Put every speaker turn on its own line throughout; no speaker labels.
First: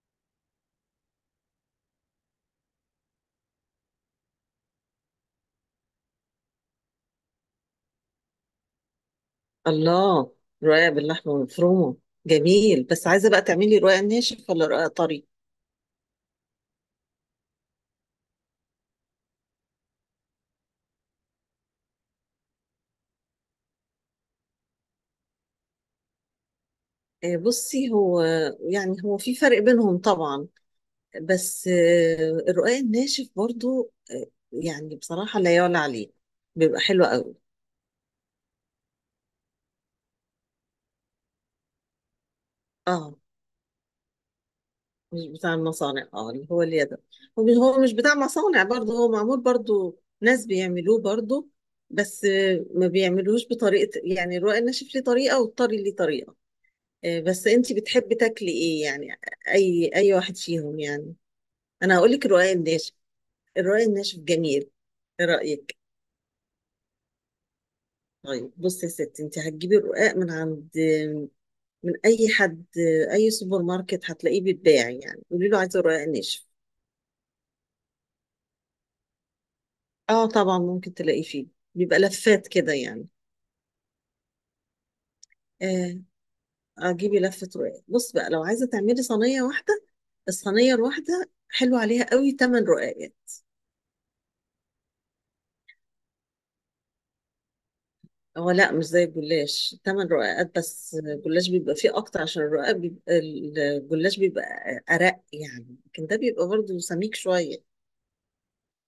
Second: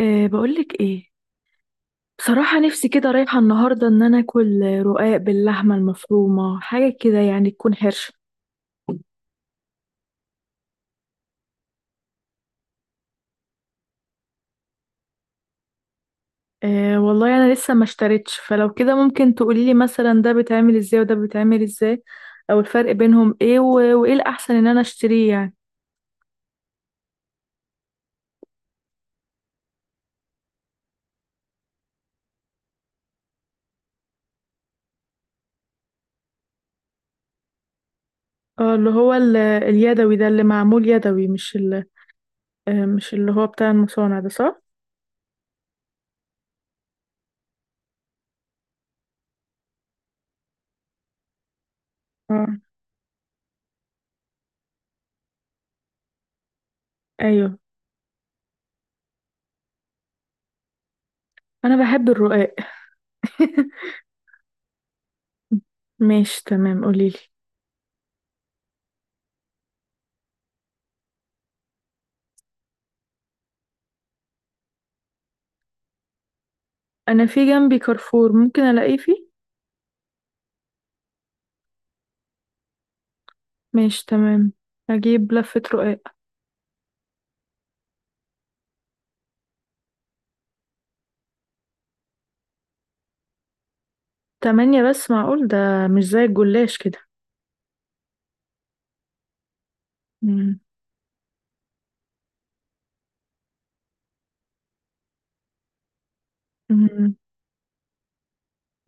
بقولك ايه؟ بصراحة نفسي كده رايحة النهاردة ان انا اكل رقاق باللحمة المفرومة، حاجة كده يعني تكون حرشة.
الله. رقاق باللحمة المفرومة، جميل، بس عايزة بقى تعملي رقاق ناشف ولا رقاق طري؟
أه والله انا لسه ما اشتريتش، فلو كده ممكن تقوليلي مثلا ده بيتعمل ازاي وده بيتعمل ازاي، او الفرق بينهم ايه وايه الاحسن ان انا اشتريه يعني؟
بصي، هو يعني هو في فرق بينهم طبعا، بس الرقاق الناشف برضو، يعني بصراحة لا يعلى عليه، بيبقى حلو قوي.
اه، اللي هو اليدوي ده اللي معمول يدوي، مش ال... آه، مش
اه،
اللي هو بتاع المصانع ده صح؟
مش بتاع المصانع، اه اللي هو اليد. هو مش بتاع مصانع برضو، هو معمول برضو ناس بيعملوه برضو، بس
اه
ما بيعملوهوش بطريقة، يعني الرقاق الناشف ليه طريقة والطري ليه طريقة. بس
ايوه،
انتي بتحبي تاكلي ايه يعني، اي واحد فيهم يعني؟
انا
انا
بحب
هقول لك الرقاق
الرقاق.
الناشف. الرقاق الناشف جميل، ايه رايك؟
ماشي تمام قوليلي.
طيب بصي يا ستي، انتي هتجيبي الرقاق من عند، من اي حد، اي سوبر ماركت هتلاقيه بيتباع، يعني قولي له عايزه الرقاق الناشف.
انا في جنبي كارفور، ممكن الاقيه فيه؟
اه طبعا ممكن تلاقيه فيه، بيبقى لفات كده يعني.
ماشي تمام، هجيب لفة رقاق.
آه. اجيبي لفه رقاق، بص بقى لو عايزه تعملي صينيه واحده، الصينيه الواحده حلو عليها قوي 8 رقاق يعني.
تمانية بس، معقول ده؟ مش زي الجلاش كده؟
هو لا، مش زي الجلاش، 8 رقاقات
مم.
بس، الجلاش بيبقى فيه اكتر، عشان الرقاق بيبقى الجلاش بيبقى ارق يعني، لكن ده بيبقى برضه
مم.
سميك شويه.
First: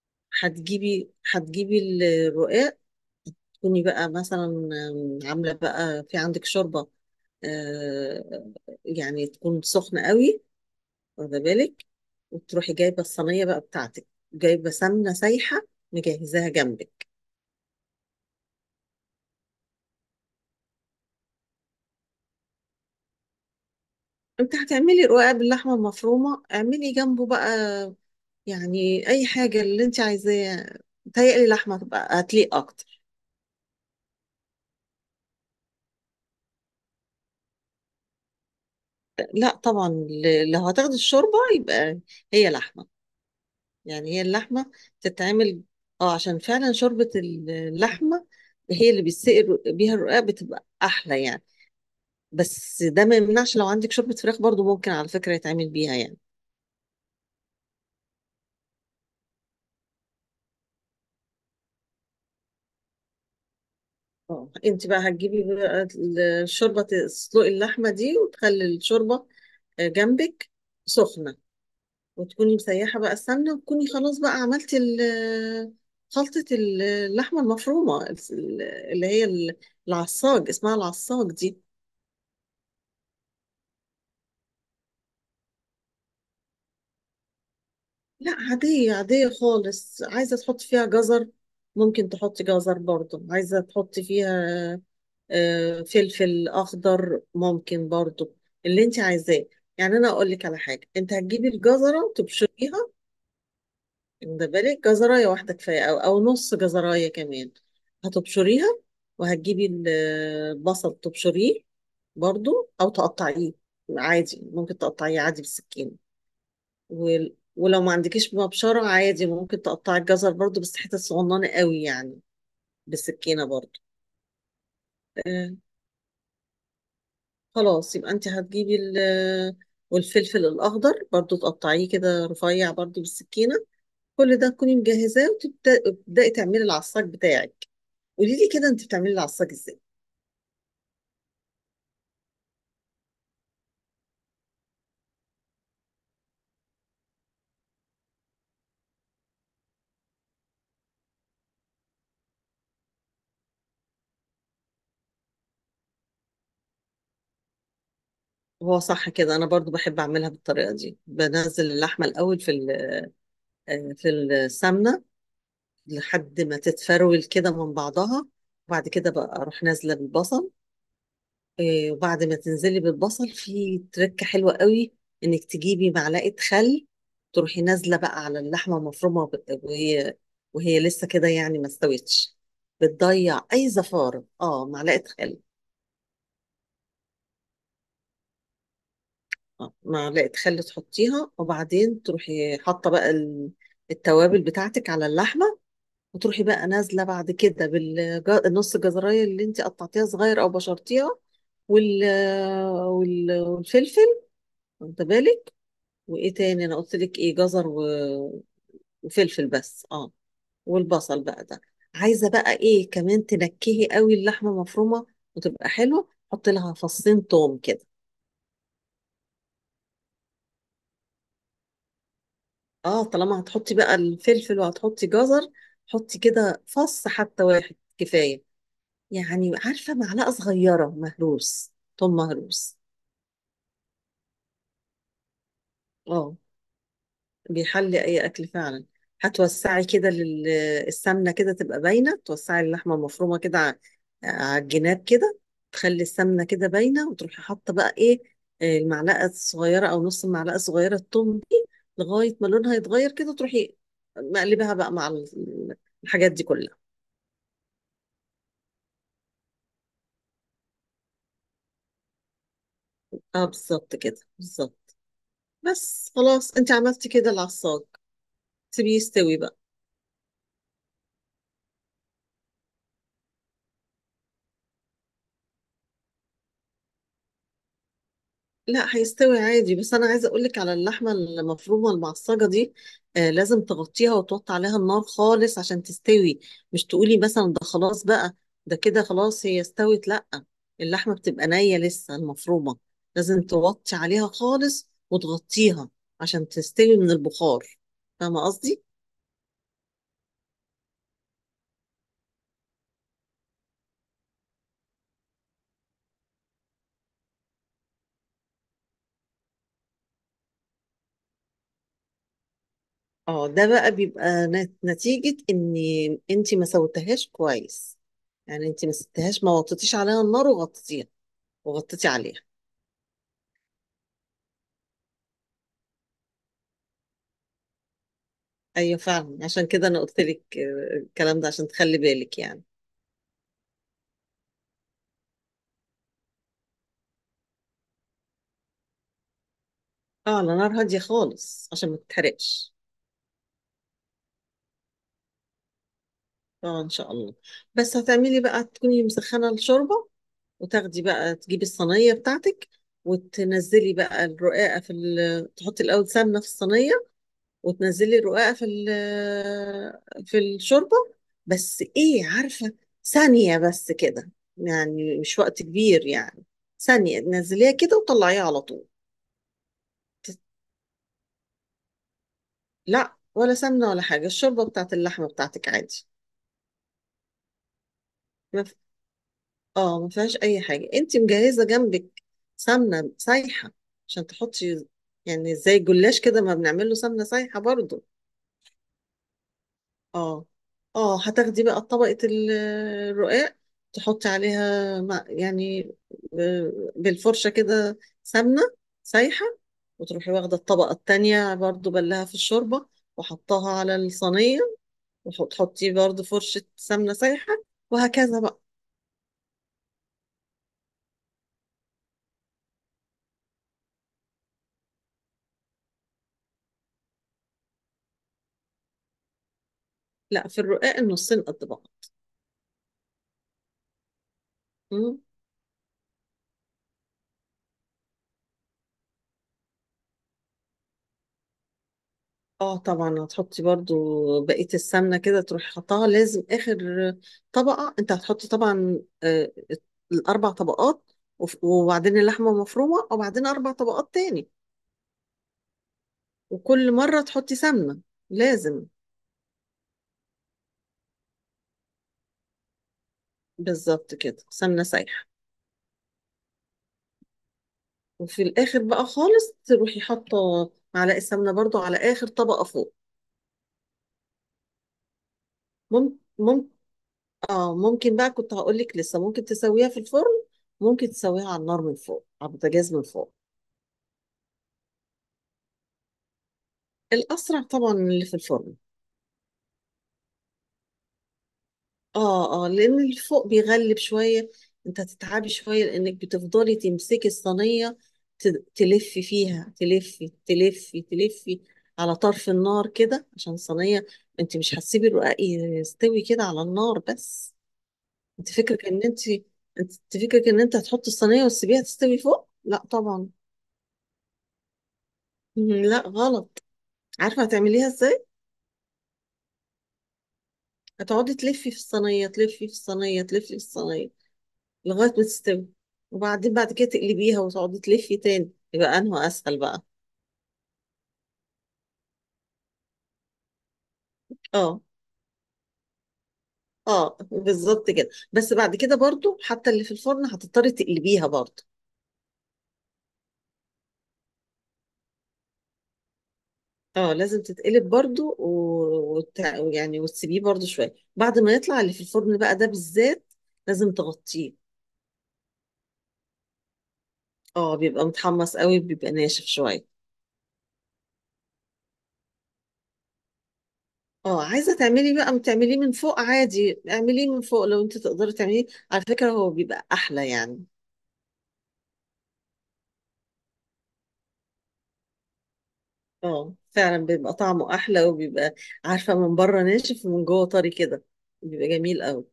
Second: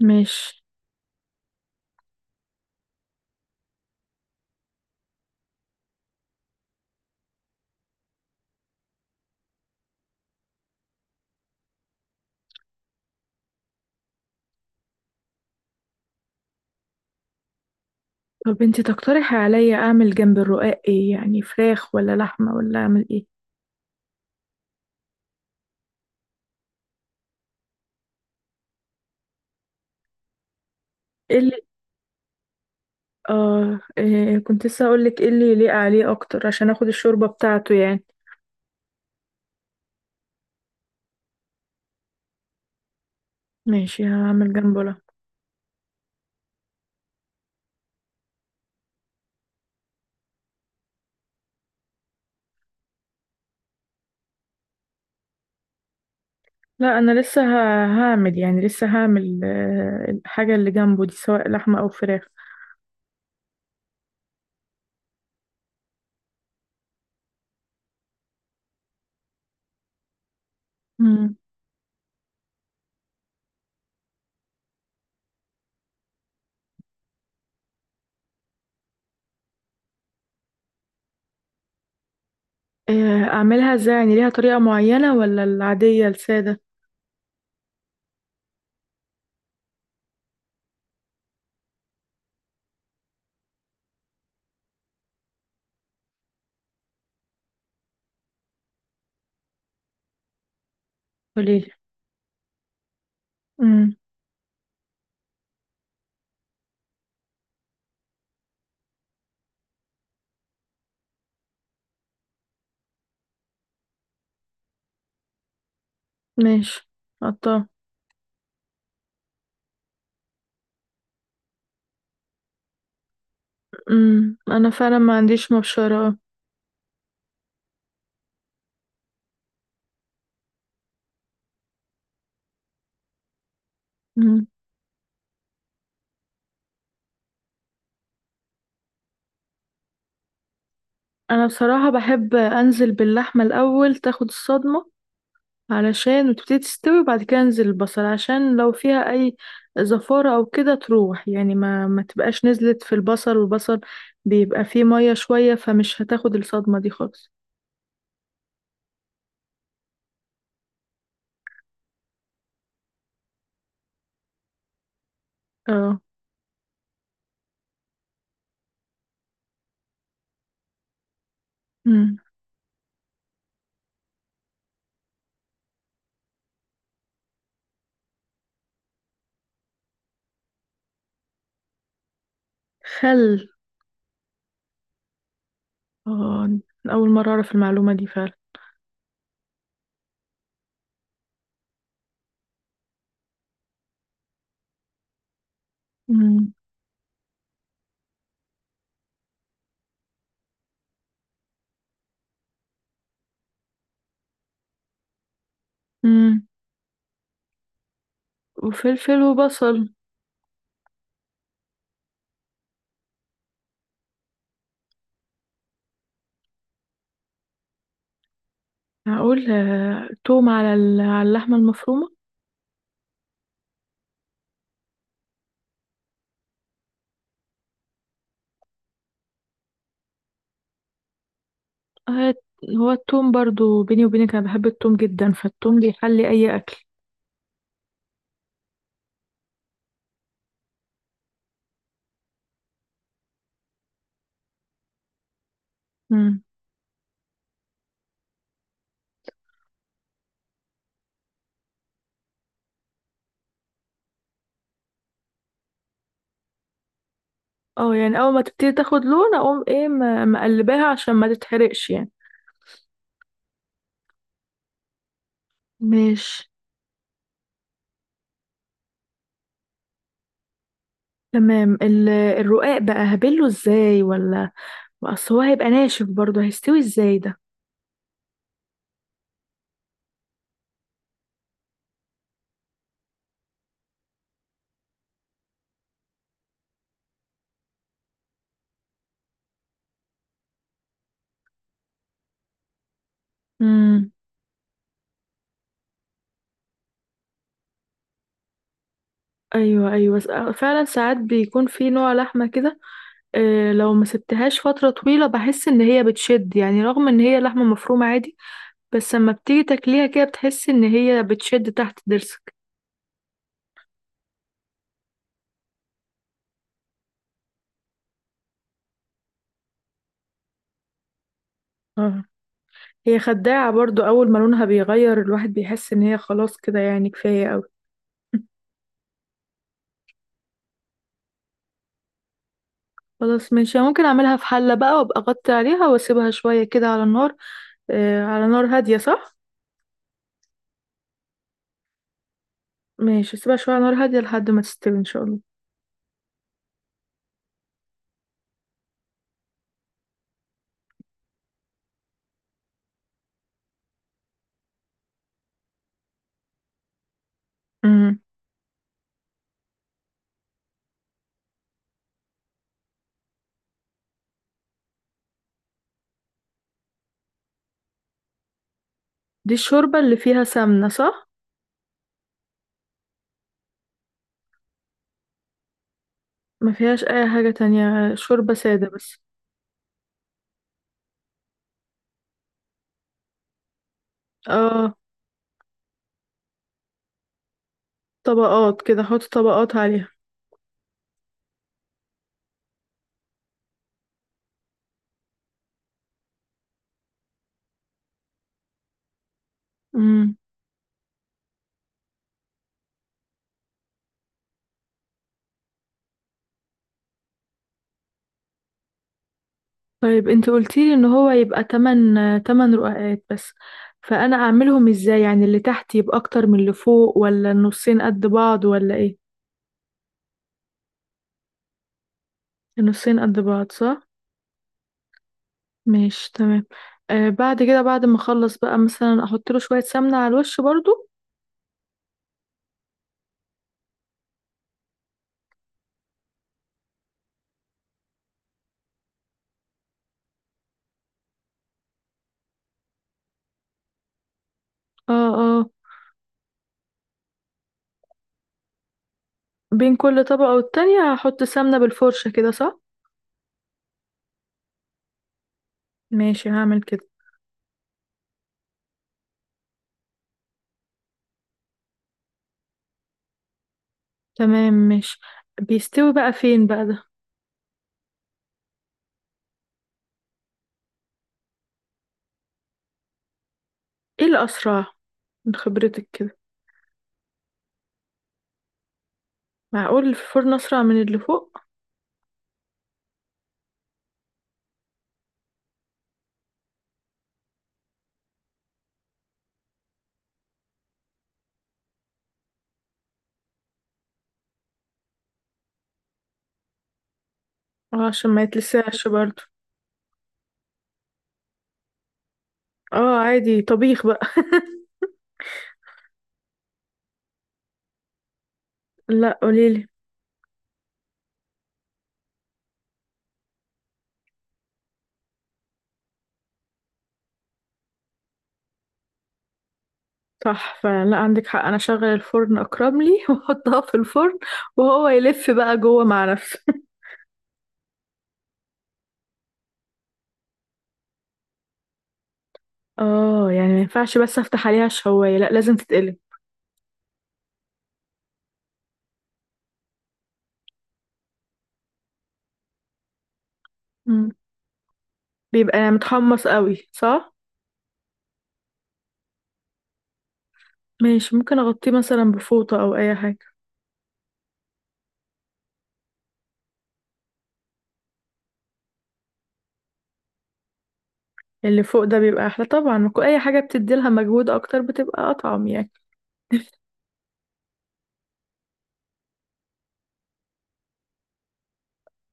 ماشي.
هتجيبي الرقاق، تكوني بقى مثلا عامله بقى في عندك شوربه، آه، يعني تكون سخنه قوي، واخده بالك، وتروحي جايبه الصينيه بقى بتاعتك، جايبه سمنه سايحه، مجهزاها جنبك.
طب انتي تقترحي عليا اعمل جنب الرقاق ايه؟ يعني فراخ ولا لحمة ولا اعمل ايه؟
انت هتعملي رقاق باللحمه المفرومه اعملي جنبه بقى، يعني اي حاجه اللي انت عايزاه،
ايه
متهيألي
اللي
لحمه تبقى هتليق اكتر.
اه إيه كنت لسه هقولك ايه اللي يليق عليه اكتر، عشان اخد الشوربة بتاعته يعني.
لا طبعا، لو هتاخدي الشوربه يبقى هي لحمه.
ماشي،
يعني هي
هعمل
اللحمه
جنبه لحمة.
تتعمل، اه عشان فعلا شوربه اللحمه هي اللي بيها الرقاق بتبقى احلى يعني، بس ده ما يمنعش لو عندك شوربه فراخ برضو ممكن على فكره يتعمل بيها يعني.
لا، انا لسه هعمل يعني لسه هعمل الحاجة اللي جنبه دي سواء لحمة او فراخ.
اه، انت بقى هتجيبي بقى الشوربه، تسلقي اللحمه دي وتخلي الشوربه جنبك
مم.
سخنه، وتكوني مسيحة بقى السمنة، وتكوني خلاص بقى عملتي خلطة اللحمة المفرومة، اللي هي ال- العصاج، اسمها العصاج دي.
اعملها ازاي؟ يعني ليها طريقة معينة ولا العادية السادة؟
لا، عادية عادية خالص، عايزة تحطي فيها جزر ممكن تحطي جزر برضو، عايزة تحطي فيها فلفل أخضر ممكن برضو، اللي انت عايزاه يعني. أنا أقول لك على حاجة، انت هتجيبي
قوليلي.
الجزرة تبشريها،
امم.
ده بالك جزراية واحدة كفاية أو نص جزراية كمان، هتبشريها، وهتجيبي البصل تبشريه برضو، أو تقطعيه عادي، ممكن تقطعيه عادي بالسكين.
ماشي. قطع.
ولو ما عندكيش مبشرة عادي ممكن تقطعي الجزر برضو، بس حتت صغننة قوي يعني، بالسكينة برضو.
انا فعلا ما عنديش
آه،
مبشرة اه.
خلاص يبقى أنت والفلفل الأخضر برضو تقطعيه كده رفيع برضو بالسكينة، كل
امم
ده تكوني مجهزاه، وتبدأي تعملي العصاج بتاعك. قولي لي كده انت بتعملي العصاج ازاي.
انا بصراحة بحب انزل باللحمة الاول تاخد الصدمة، علشان وتبتدي تستوي، وبعد كده انزل البصل عشان لو فيها اي زفارة او كده تروح، يعني ما تبقاش نزلت في البصل، والبصل بيبقى فيه مية شوية، فمش هتاخد الصدمة دي خالص.
هو صح كده، انا برضو بحب اعملها بالطريقه دي، بنزل اللحمه الاول في في السمنه،
اه.
لحد ما تتفرول كده من بعضها، وبعد كده بقى اروح نازله بالبصل.
امم.
وبعد ما تنزلي بالبصل في تركه حلوه قوي، انك تجيبي معلقه خل، تروحي نازله بقى على اللحمه المفرومه وهي لسه كده يعني ما استوتش، بتضيع
خل.
اي زفاره، اه معلقه خل.
اه. اول مرة اعرف المعلومة دي فعلا.
معلقة خل تحطيها، وبعدين تروحي حاطة بقى التوابل بتاعتك على اللحمة، وتروحي
امم.
بقى نازلة بعد كده بالنص جزراية اللي انت قطعتيها صغير او بشرتيها، وال... والفلفل، واخدة بالك. وايه
امم.
تاني انا قلت لك ايه، جزر
وفلفل
وفلفل بس
وبصل.
اه، والبصل بقى ده. عايزة بقى ايه كمان، تنكهي قوي اللحمة مفرومة وتبقى حلوة، حط لها 2 فص توم كده.
هقول توم على على اللحمة المفرومة.
اه طالما هتحطي بقى الفلفل وهتحطي جزر، حطي كده فص حتى واحد كفاية، يعني عارفة معلقة صغيرة مهروس، ثوم
آه،
مهروس.
هو التوم برضو، بيني وبينك انا بحب التوم جدا، فالتوم بيحلي
اه،
اي اكل.
بيحلي أي أكل فعلا. هتوسعي كده لل- السمنة كده تبقى باينة، توسعي اللحمة المفرومة كده على الجناب كده، تخلي
مم.
السمنة كده باينة، وتروحي حاطة بقى إيه، المعلقة الصغيرة أو نص المعلقة الصغيرة الثوم دي، لغاية ما لونها يتغير كده تروحي مقلبها بقى مع الحاجات دي كلها.
اه يعني اول ما تبتدي تاخد لون، اقوم ايه؟ مقلباها عشان ما تتحرقش يعني.
اه بالظبط كده بالظبط، بس
ماشي
خلاص انت عملتي كده العصاج، سيبيه يستوي بقى.
تمام. الرقاق بقى هبله ازاي، ولا اصل هو هيبقى ناشف برضو، هيستوي ازاي ده؟
لا، هيستوي عادي، بس انا عايزه اقول لك على اللحمه المفرومه المعصجه دي، آه لازم تغطيها وتوطي عليها النار خالص عشان تستوي، مش تقولي مثلا ده خلاص بقى، ده كده خلاص هي استوت، لا، اللحمه بتبقى نيه لسه المفرومه، لازم توطي
امم.
عليها خالص وتغطيها عشان تستوي من البخار، فاهمه قصدي.
ايوه ايوه، فعلا ساعات بيكون في نوع لحمه كده. لو ما سبتهاش فتره طويله بحس ان هي بتشد، يعني رغم ان هي لحمه مفرومه عادي، بس اما بتيجي تاكليها كده بتحس ان هي بتشد تحت ضرسك.
اه ده بقى بيبقى نتيجة ان انت ما سوتهاش كويس، يعني انت ما سبتهاش، ما وطيتيش عليها النار وغطيتيها وغطيتي
اه.
عليها.
هي خداعة برضو، اول ما لونها بيغير الواحد بيحس ان هي خلاص كده، يعني كفاية قوي.
ايوه فعلا، عشان كده انا قلت لك الكلام ده عشان تخلي بالك يعني.
خلاص ماشي، أنا ممكن اعملها في حلة بقى، وابقى اغطي عليها واسيبها شوية كده على النار. آه، على نار هادية صح؟
اه، على نار هادية خالص عشان ما تتحرقش.
ماشي، اسيبها شوية على نار هادية لحد ما تستوي ان شاء الله.
اه ان شاء الله. بس هتعملي بقى تكوني مسخنة الشوربة، وتاخدي بقى تجيبي الصينية بتاعتك، وتنزلي بقى الرقاقة في تحطي الاول سمنة في الصينية،
امم
وتنزلي الرقاقة في في الشوربة، بس ايه عارفة، ثانية بس كده، يعني مش وقت كبير يعني، ثانية تنزليها كده وطلعيها على طول.
دي الشوربة اللي
تت-
فيها سمنة صح؟
لا، ولا سمنة ولا حاجة، الشوربة بتاعت اللحمة بتاعتك عادي.
ما فيهاش اي حاجة تانية، شوربة
ما ف...
سادة بس.
اه ما فيهاش أي حاجة، انت مجهزة جنبك سمنة سايحة عشان تحطي،
اه،
يعني زي الجلاش كده ما بنعمله سمنة سايحة برضو.
طبقات كده، احط طبقات عليها.
اه، اه هتاخدي بقى طبقة الرقاق، تحطي عليها مع يعني بالفرشة كده سمنة سايحة، وتروحي
مم.
واخدة الطبقة التانية برضو بلها في الشوربة، وحطها على الصينية، وتحطي برضو فرشة سمنة سايحة، وهكذا بقى.
طيب انت قلتيلي ان هو يبقى تمن رقعات بس، فانا اعملهم ازاي يعني؟ اللي تحت يبقى اكتر من اللي فوق، ولا النصين قد بعض، ولا ايه؟
لا، في الرقاق النصين قد
النصين قد بعض صح.
بعض.
ماشي تمام. بعد كده، بعد ما اخلص بقى مثلا احط له شوية سمنة على الوش برضو.
اه طبعا هتحطي برضو بقية السمنة، كده تروحي حطها لازم آخر طبقة، انت هتحطي طبعا ال4 طبقات، وبعدين اللحمة مفرومة وبعدين 4 طبقات تاني،
اه. اه.
وكل مرة تحطي سمنة لازم.
بين كل طبقة والتانية هحط سمنة بالفرشة كده صح؟
بالظبط كده، سمنة سايحة.
ماشي هعمل كده.
وفي الآخر بقى خالص تروحي حاطة معلقة سمنة برضو على آخر طبقة فوق.
تمام ماشي. بيستوي
ممكن
بقى فين
ممكن
بقى ده؟
اه ممكن بقى كنت هقولك لسه ممكن تسويها في الفرن، ممكن تسويها على النار من فوق، على البوتاجاز من فوق.
ايه الاسرع من خبرتك كده؟
الأسرع طبعا من اللي في الفرن.
معقول الفرن اسرع من اللي فوق؟
اه، اه لأن اللي فوق بيغلب شوية، انت هتتعبي شوية لأنك بتفضلي تمسكي الصينية، تلفي فيها تلفي تلفي تلفي على طرف النار كده عشان الصينية، انت مش هتسيبي الرقاق يستوي كده على النار بس.
اه، عشان ما
انت فكرك ان
يتلسعش
انت
برضو.
انت فكرك ان انت هتحطي الصينية وتسيبيها تستوي فوق، لا
اه،
طبعا.
عادي طبيخ بقى.
مم، لا غلط. عارفة هتعمليها ازاي،
لا قوليلي.
هتقعدي تلفي في الصينية تلفي في الصينية تلفي في الصينية لغاية ما تستوي، وبعدين بعد كده تقلبيها وتقعدي تلفي تاني، يبقى انه اسهل بقى.
صح فلا، عندك حق، انا اشغل الفرن اكرم لي واحطها في الفرن،
اه،
وهو يلف بقى جوه مع نفسه.
اه بالظبط كده، بس بعد كده برضو حتى اللي في الفرن هتضطري تقلبيها برضو.
اه يعني ما ينفعش بس افتح عليها الشوايه، لا لازم تتقلي؟
اه لازم تتقلب برضو يعني وتسيبيه برضو شوية بعد ما يطلع اللي في الفرن بقى، ده بالذات لازم
مم.
تغطيه.
بيبقى يعني متحمص قوي صح؟
اه بيبقى متحمص قوي، بيبقى ناشف شوية.
ماشي، ممكن اغطيه مثلا بفوطه او اي حاجه؟
اه عايزة تعملي بقى تعمليه من فوق عادي، اعمليه من فوق لو انت تقدري تعمليه، على فكرة هو بيبقى احلى يعني.
اللي فوق ده بيبقى احلى طبعا، اي حاجه بتدي لها مجهود اكتر بتبقى اطعم يعني.
اه فعلا بيبقى طعمه احلى، وبيبقى عارفه من بره ناشف ومن جوه طري كده، بيبقى جميل قوي.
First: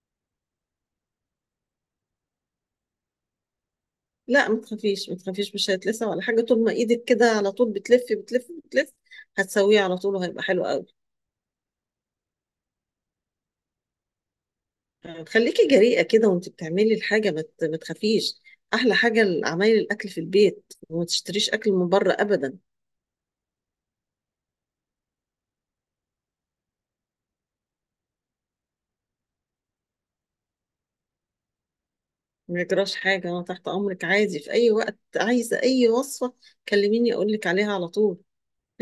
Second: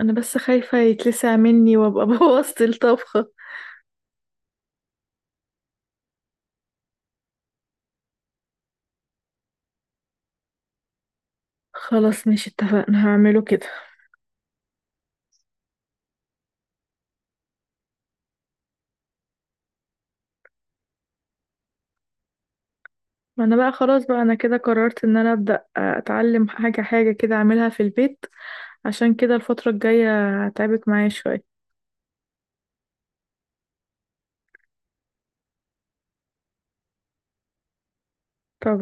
انا بس خايفه يتلسع مني وابقى بوظت الطبخه.
لا ما تخافيش ما تخافيش، مش هيتلسع ولا حاجه، طول ما ايدك كده على طول بتلفي بتلفي بتلفي، هتسويه على طول وهيبقى حلو قوي.
خلاص ماشي اتفقنا، هعمله كده.
خليكي جريئه كده وانت بتعملي الحاجه، ما تخافيش، احلى حاجه عمايل الاكل في البيت، وما تشتريش اكل من بره ابدا.
ما انا بقى خلاص بقى، انا كده قررت ان انا ابدا اتعلم حاجه حاجه كده اعملها في البيت، عشان كده الفتره الجايه هتعبك معايا شويه.
ما يجراش حاجه، انا تحت امرك عادي، في اي وقت عايزه اي وصفه كلميني اقول لك عليها على طول.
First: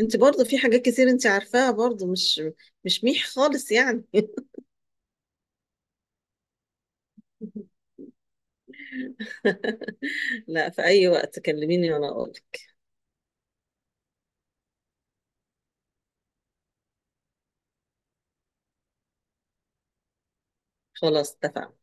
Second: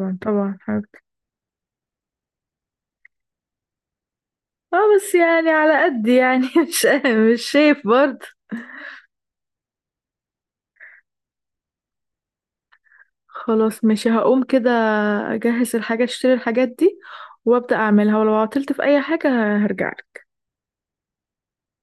انت برضه
طبعا
في حاجات
حبيبتي.
كتير انت عارفاها برضه، مش ميح خالص يعني
اه بس يعني على قد يعني، مش شايف برضه.
لا، في اي وقت كلميني وانا اقولك.
خلاص ماشي، هقوم كده اجهز الحاجه، اشتري الحاجات دي وابدا اعملها، ولو عطلت في اي حاجه هرجع.
خلاص اتفقنا.